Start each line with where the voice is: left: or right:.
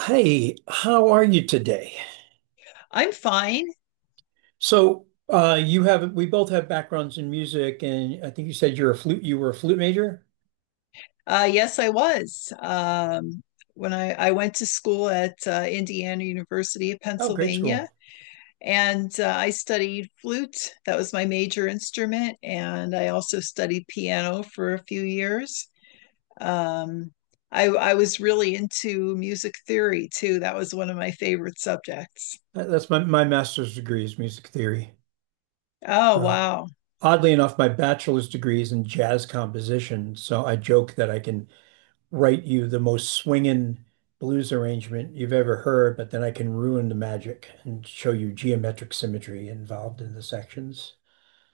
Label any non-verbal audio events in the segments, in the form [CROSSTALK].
right: Hey, how are you today?
left: I'm fine.
right: So you have we both have backgrounds in music, and I think you said you're a flute. You were a flute major.
left: Yes, I was. When I went to school at Indiana University of
right: Oh, great
left: Pennsylvania,
right: school.
left: and I studied flute. That was my major instrument, and I also studied piano for a few years. Um, I was really into music theory too. That was one of my favorite subjects.
right: That's my my master's degree is music theory.
left: Oh,
right: Uh,
left: wow.
right: Oddly enough, my bachelor's degree is in jazz composition. So I joke that I can write you the most swinging blues arrangement you've ever heard, but then I can ruin the magic and show you geometric symmetry involved in the sections.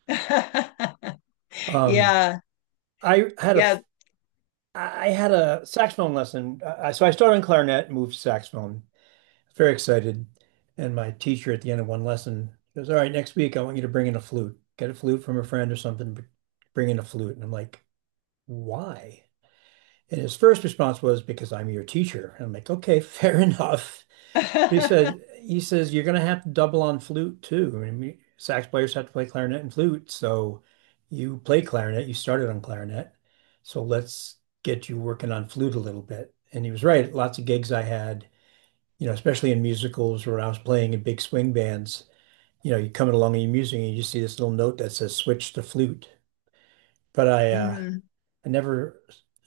left: [LAUGHS]
right: Um,
left: Yeah,
right: I had a
left: yeah.
right: f- I had a saxophone lesson. So I started in clarinet, moved to saxophone. Very excited. And my teacher at the end of one lesson goes, "All right, next week I want you to bring in a flute. Get a flute from a friend or something, but bring in a flute." And I'm like, "Why?" And his first response was, "Because I'm your teacher." And I'm like, "Okay," [LAUGHS] fair enough. But he says
left: [LAUGHS]
right: he says, "You're gonna have to double on flute too. I mean, sax players have to play clarinet and flute, so you play clarinet, you started on clarinet, so let's get you working on flute a little bit." And he was right. Lots of gigs I had, especially in musicals where I was playing in big swing bands. You know, you're coming along and you're musing and you just see this little note that says switch to flute. But
left: Hmm.
right: I never,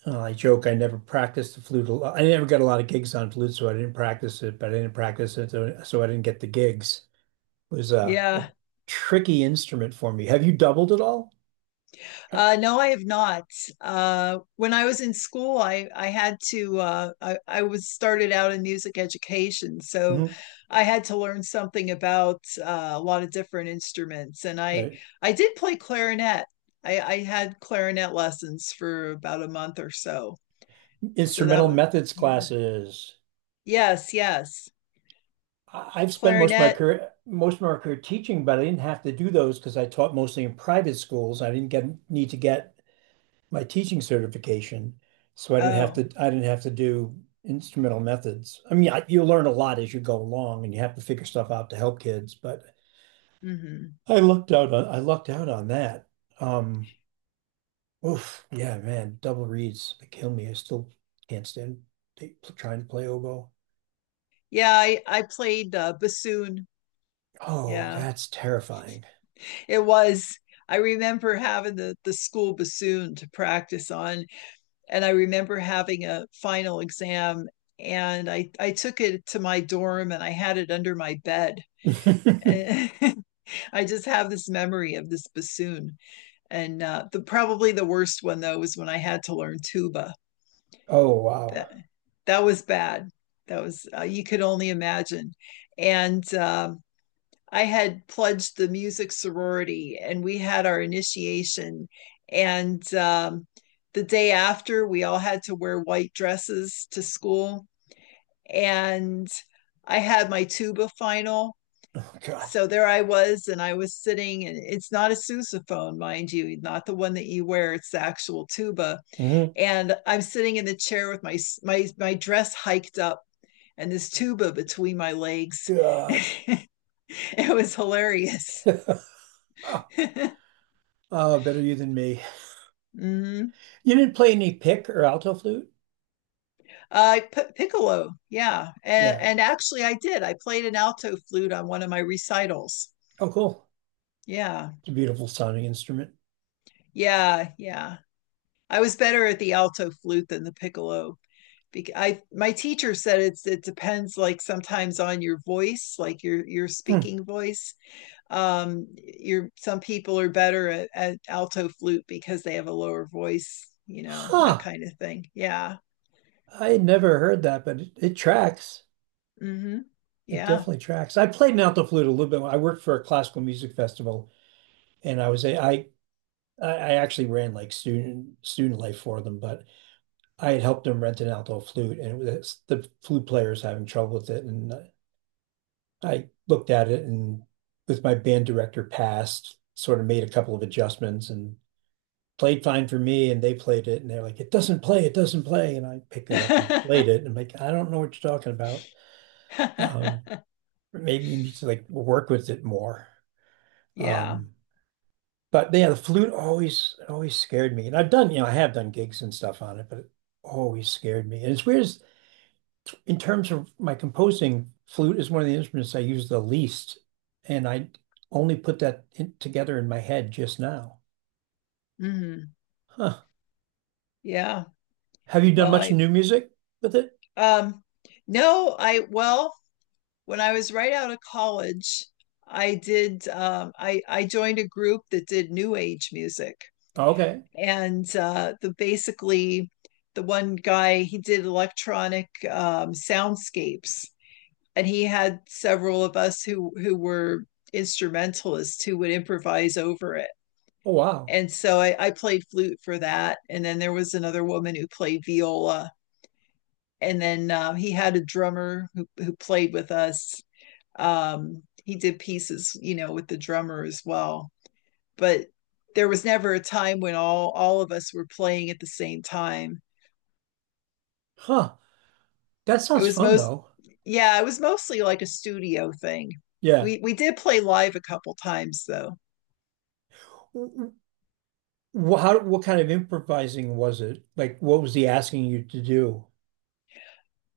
right: I joke, I never practiced the flute. I never got a lot of gigs on flute, so I didn't practice it, but I didn't practice it, so I didn't get the gigs. It was a
left: Yeah.
right: tricky instrument for me. Have you doubled at all? Yeah.
left: No, I have not. When I was in school, I had to. I was started out in music education, so
right: Mhm.
left: I had to learn something about a lot of different instruments. And I
right: Right.
left: I did play clarinet. I had clarinet lessons for about a month or so. So that
right: Instrumental
left: was
right: methods
left: yeah.
right: classes.
left: Yes, yes.
right: I've spent most of my
left: Clarinet.
right: career, most of my career teaching, but I didn't have to do those because I taught mostly in private schools. I didn't get need to get my teaching certification, so I didn't have
left: Oh,
right: to I didn't have to do instrumental methods. I mean, I, you learn a lot as you go along, and you have to figure stuff out to help kids. But
left: hmm.
right: I lucked out on I lucked out on that. Um, Oof, yeah, man, double reeds they kill me. I still can't stand they, trying to play oboe.
left: Yeah, I played bassoon.
right: Oh,
left: Yeah.
right: that's terrifying.
left: It was. I remember having the school bassoon to practice on, and I remember having a final exam. And I took it to my dorm and I had it under my bed.
right: [LAUGHS]
left: And [LAUGHS] I just have this memory of this bassoon. And the probably the worst one though was when I had to learn tuba.
right: Oh wow.
left: That that was bad. That was you could only imagine. And I had pledged the music sorority and we had our initiation. And the day after, we all had to wear white dresses to school. And I had my tuba final.
right: Oh God.
left: So there I was, and I was sitting, and it's not a sousaphone, mind you, not the one that you wear. It's the actual tuba,
right: Mhm.
left: and I'm sitting in the chair with my my dress hiked up and this tuba between my legs. [LAUGHS]
right: God.
left: It was hilarious.
right: [LAUGHS]
left: [LAUGHS]
right: Oh, better you than me.
left: Mm-hmm.
right: You didn't play any pick or alto flute?
left: Piccolo, yeah,
right: Yeah.
left: and actually, I did. I played an alto flute on one of my recitals.
right: Oh, cool.
left: Yeah,
right: It's a beautiful sounding instrument.
left: yeah, yeah. I was better at the alto flute than the piccolo. I my teacher said it's it depends like sometimes on your voice, like your
right: Hmm.
left: speaking voice. Your some people are better at alto flute because they have a lower voice, you know, that
right: Huh.
left: kind of thing. Yeah.
right: I had never heard that, but it tracks.
left: Mm-hmm.
right: It
left: Yeah.
right: definitely tracks. I played an alto flute a little bit. I worked for a classical music festival, and I was a I actually ran like student student life for them, but I had helped them rent an alto flute, and it was the flute player was having trouble with it, and I looked at it and with my band director past, sort of made a couple of adjustments and played fine for me and they played it and they're like, "It doesn't play, it doesn't play." And I picked it up and played it and I'm like, "I don't know what you're talking about." um
left: [LAUGHS]
right: Maybe you need to like work with it more.
left: Yeah.
right: um but yeah, the flute always always scared me, and I've done, you know, I have done gigs and stuff on it, but it always scared me. And it's weird, in terms of my composing, flute is one of the instruments I use the least, and I only put that in, together in my head just now.
left: Hmm.
right: Huh.
left: Yeah.
right: Have you done
left: Well,
right: much
left: I
right: new music with it?
left: um no, I well, when I was right out of college, I did I joined a group that did new age music.
right: Okay.
left: And the basically the one guy he did electronic soundscapes and he had several of us who were instrumentalists who would improvise over it.
right: Oh wow.
left: And so I played flute for that. And then there was another woman who played viola. And then he had a drummer who played with us. He did pieces, you know, with the drummer as well, but there was never a time when all of us were playing at the same time.
right: Huh. That
left: It
right: sounds
left: was
right: fun
left: most
right: though.
left: Yeah, it was mostly like a studio thing.
right: Yeah.
left: We did play live a couple times though.
right: W- How, what kind of improvising was it? Like, what was he asking you to do?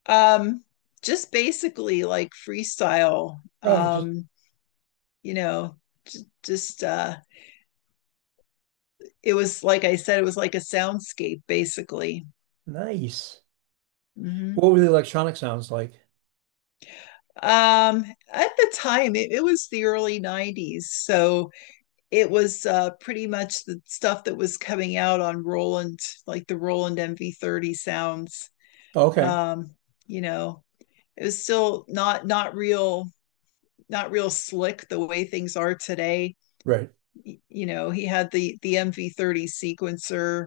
left: um just basically like freestyle.
right: Oh, I just,
left: Um you know j- just It was like I said, it was like a soundscape basically.
right: nice.
left: Mm-hmm.
right: What were the electronic sounds like?
left: Um, at the time, it was the early 90s. So it was pretty much the stuff that was coming out on Roland, like the Roland MV30 sounds.
right: Okay.
left: Um, you know, it was still not real, not real slick the way things are today.
right: Right.
left: You know, he had the MV30 sequencer,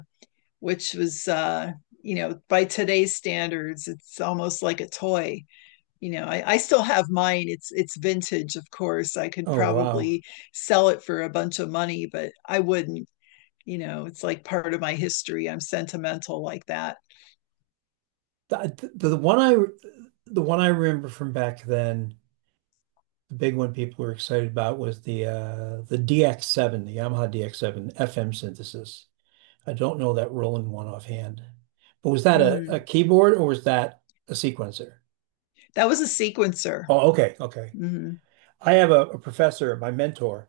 left: which was you know, by today's standards, it's almost like a toy. You know, I still have mine, it's vintage of course. I could
right: Oh, wow.
left: probably sell it for a bunch of money but I wouldn't. You know, it's like part of my history, I'm sentimental like that.
right: The, the, the one I, the one I remember from back then, the big one people were excited about was the DX7, the Yamaha DX7 FM synthesis. I don't know that Roland one offhand, but was that a
left: Mm-hmm.
right: keyboard or was that a sequencer?
left: That was a sequencer.
right: Oh, okay, okay.
left: Mm-hmm.
right: I have a professor, my mentor,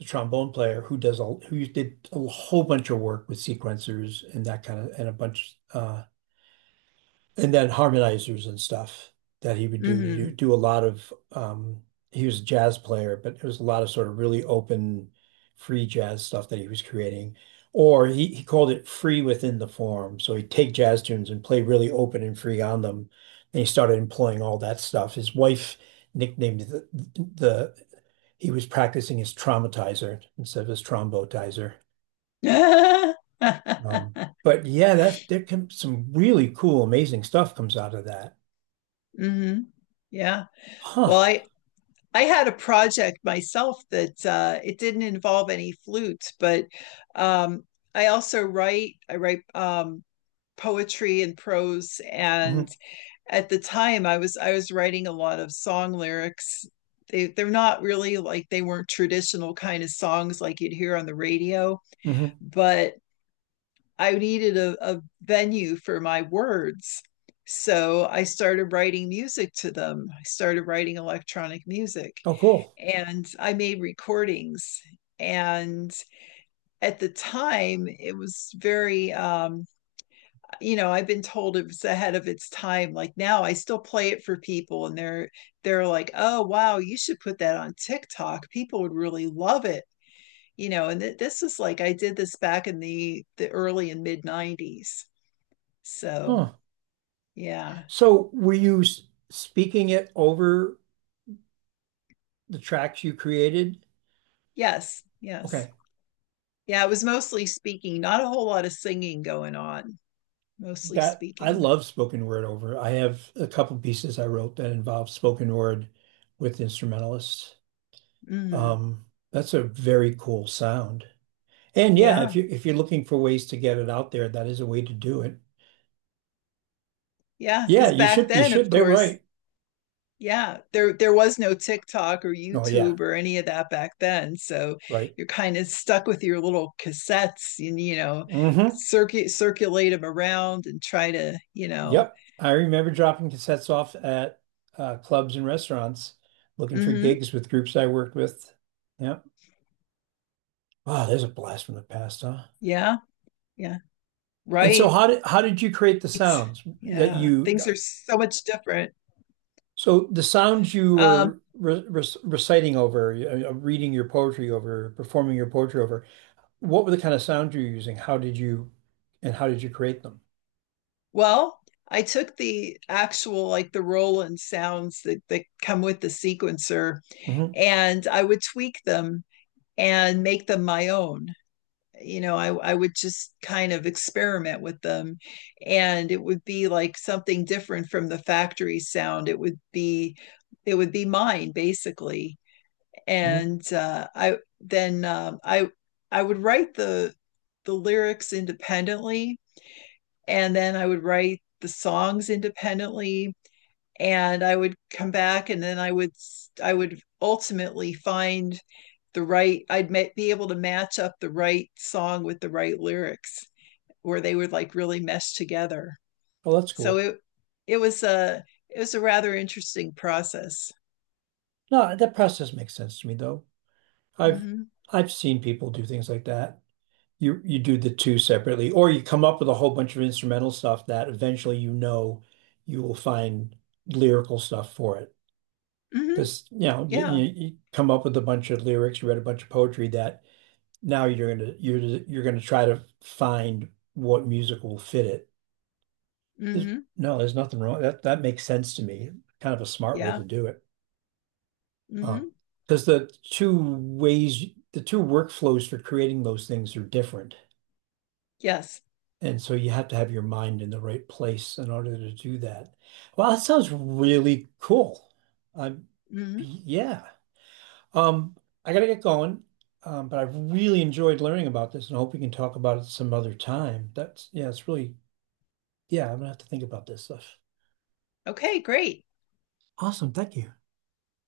right: a trombone player who does a who did a whole bunch of work with sequencers and that kind of and a bunch and then harmonizers and stuff that he would do to do,
left: Mm-hmm.
right: do a lot of he was a jazz player, but there was a lot of sort of really open free jazz stuff that he was creating. Or he called it free within the form. So he'd take jazz tunes and play really open and free on them. And he started employing all that stuff. His wife nicknamed the he was practicing his traumatizer instead of his trombotizer. Um, but yeah, that's there can some really cool, amazing stuff comes out of that.
left: [LAUGHS] Mm-hmm. Yeah,
right: Huh.
left: well, I had a project myself that it didn't involve any flute, but um, I also write. I write poetry and prose, and
right: Hmm.
left: at the time I was writing a lot of song lyrics. They they're not really like they weren't traditional kind of songs like you'd hear on the radio,
right: Hmm.
left: but I needed a venue for my words. So I started writing music to them. I started writing electronic music
right: Oh, cool.
left: and I made recordings. And at the time, it was very you know, I've been told it was ahead of its time. Like now I still play it for people and they're like, oh wow, you should put that on TikTok, people would really love it. You know, and this is like I did this back in the early and mid 90s, so
right: Huh.
left: yeah.
right: So were you speaking it over the tracks you created?
left: Yes, yes.
right: Okay.
left: Yeah, it was mostly speaking, not a whole lot of singing going on, mostly
right: That I
left: speaking.
right: love spoken word over. I have a couple pieces I wrote that involve spoken word with instrumentalists.
left: Hmm.
right: Um, that's a very cool sound. And yeah, if
left: Yeah,
right: you if you're looking for ways to get it out there, that is a way to do it.
left: yeah,
right: Yeah,
left: because
right: you
left: back
right: should you
left: then of
right: should. They're
left: course.
right: right.
left: Yeah, there was no TikTok or
right: Oh yeah,
left: YouTube or any of that back then. So
right: right.
left: you're kind of stuck with your little cassettes and, you know,
right: Hmm.
left: circuit circulate them around and try to, you know.
right: Yep. I remember dropping cassettes off at clubs and restaurants looking for
left: Hmm.
right: gigs with groups I worked with. Yep. Wow, there's a blast from the past, huh?
left: Yeah, yeah.
right: And so
left: Right.
right: how did you create the sounds that
left: Yeah.
right: you
left: Things are so much different.
right: so the sounds you
left: Um,
right: were re re reciting over, reading your poetry over, performing your poetry over, what were the kind of sounds you were using? How did you and how did you create them?
left: well, I took the actual like the Roland sounds that, that come with the sequencer
right: Hmm.
left: and I would tweak them and make them my own. You know, I would just kind of experiment with them and it would be like something different from the factory sound, it would be, it would be mine basically.
right: Hmm.
left: And I would write the lyrics independently, and then I would write the songs independently, and I would come back and then I would, I would ultimately find the right, I'd be able to match up the right song with the right lyrics where they would like really mesh together.
right: Oh, that's
left: So
right: cool.
left: it was a, it was a rather interesting process.
right: No, that process makes sense to me though. I've
left: Mm-hmm.
right: I've seen people do things like that. You do the two separately, or you come up with a whole bunch of instrumental stuff that eventually, you know, you will find lyrical stuff for it.
left: Mm-hmm.
right: Because you know you,
left: Yeah.
right: you come up with a bunch of lyrics, you read a bunch of poetry that now you're gonna try to find what music will fit it. There's,
left: Mm-hmm.
right: no, there's nothing wrong. That that makes sense to me. Kind of a smart way
left: Yeah.
right: to do it. Um,
left: Mm-hmm.
right: because the two ways, the two workflows for creating those things are different.
left: Yes.
right: And so you have to have your mind in the right place in order to do that. Well, that sounds really cool. Um,
left: Mm-hmm.
right: yeah. Um, I gotta get going. But I've really enjoyed learning about this and I hope we can talk about it some other time. That's, yeah, it's really, yeah, I'm gonna have to think about this stuff.
left: Okay, great.
right: Awesome. Thank you.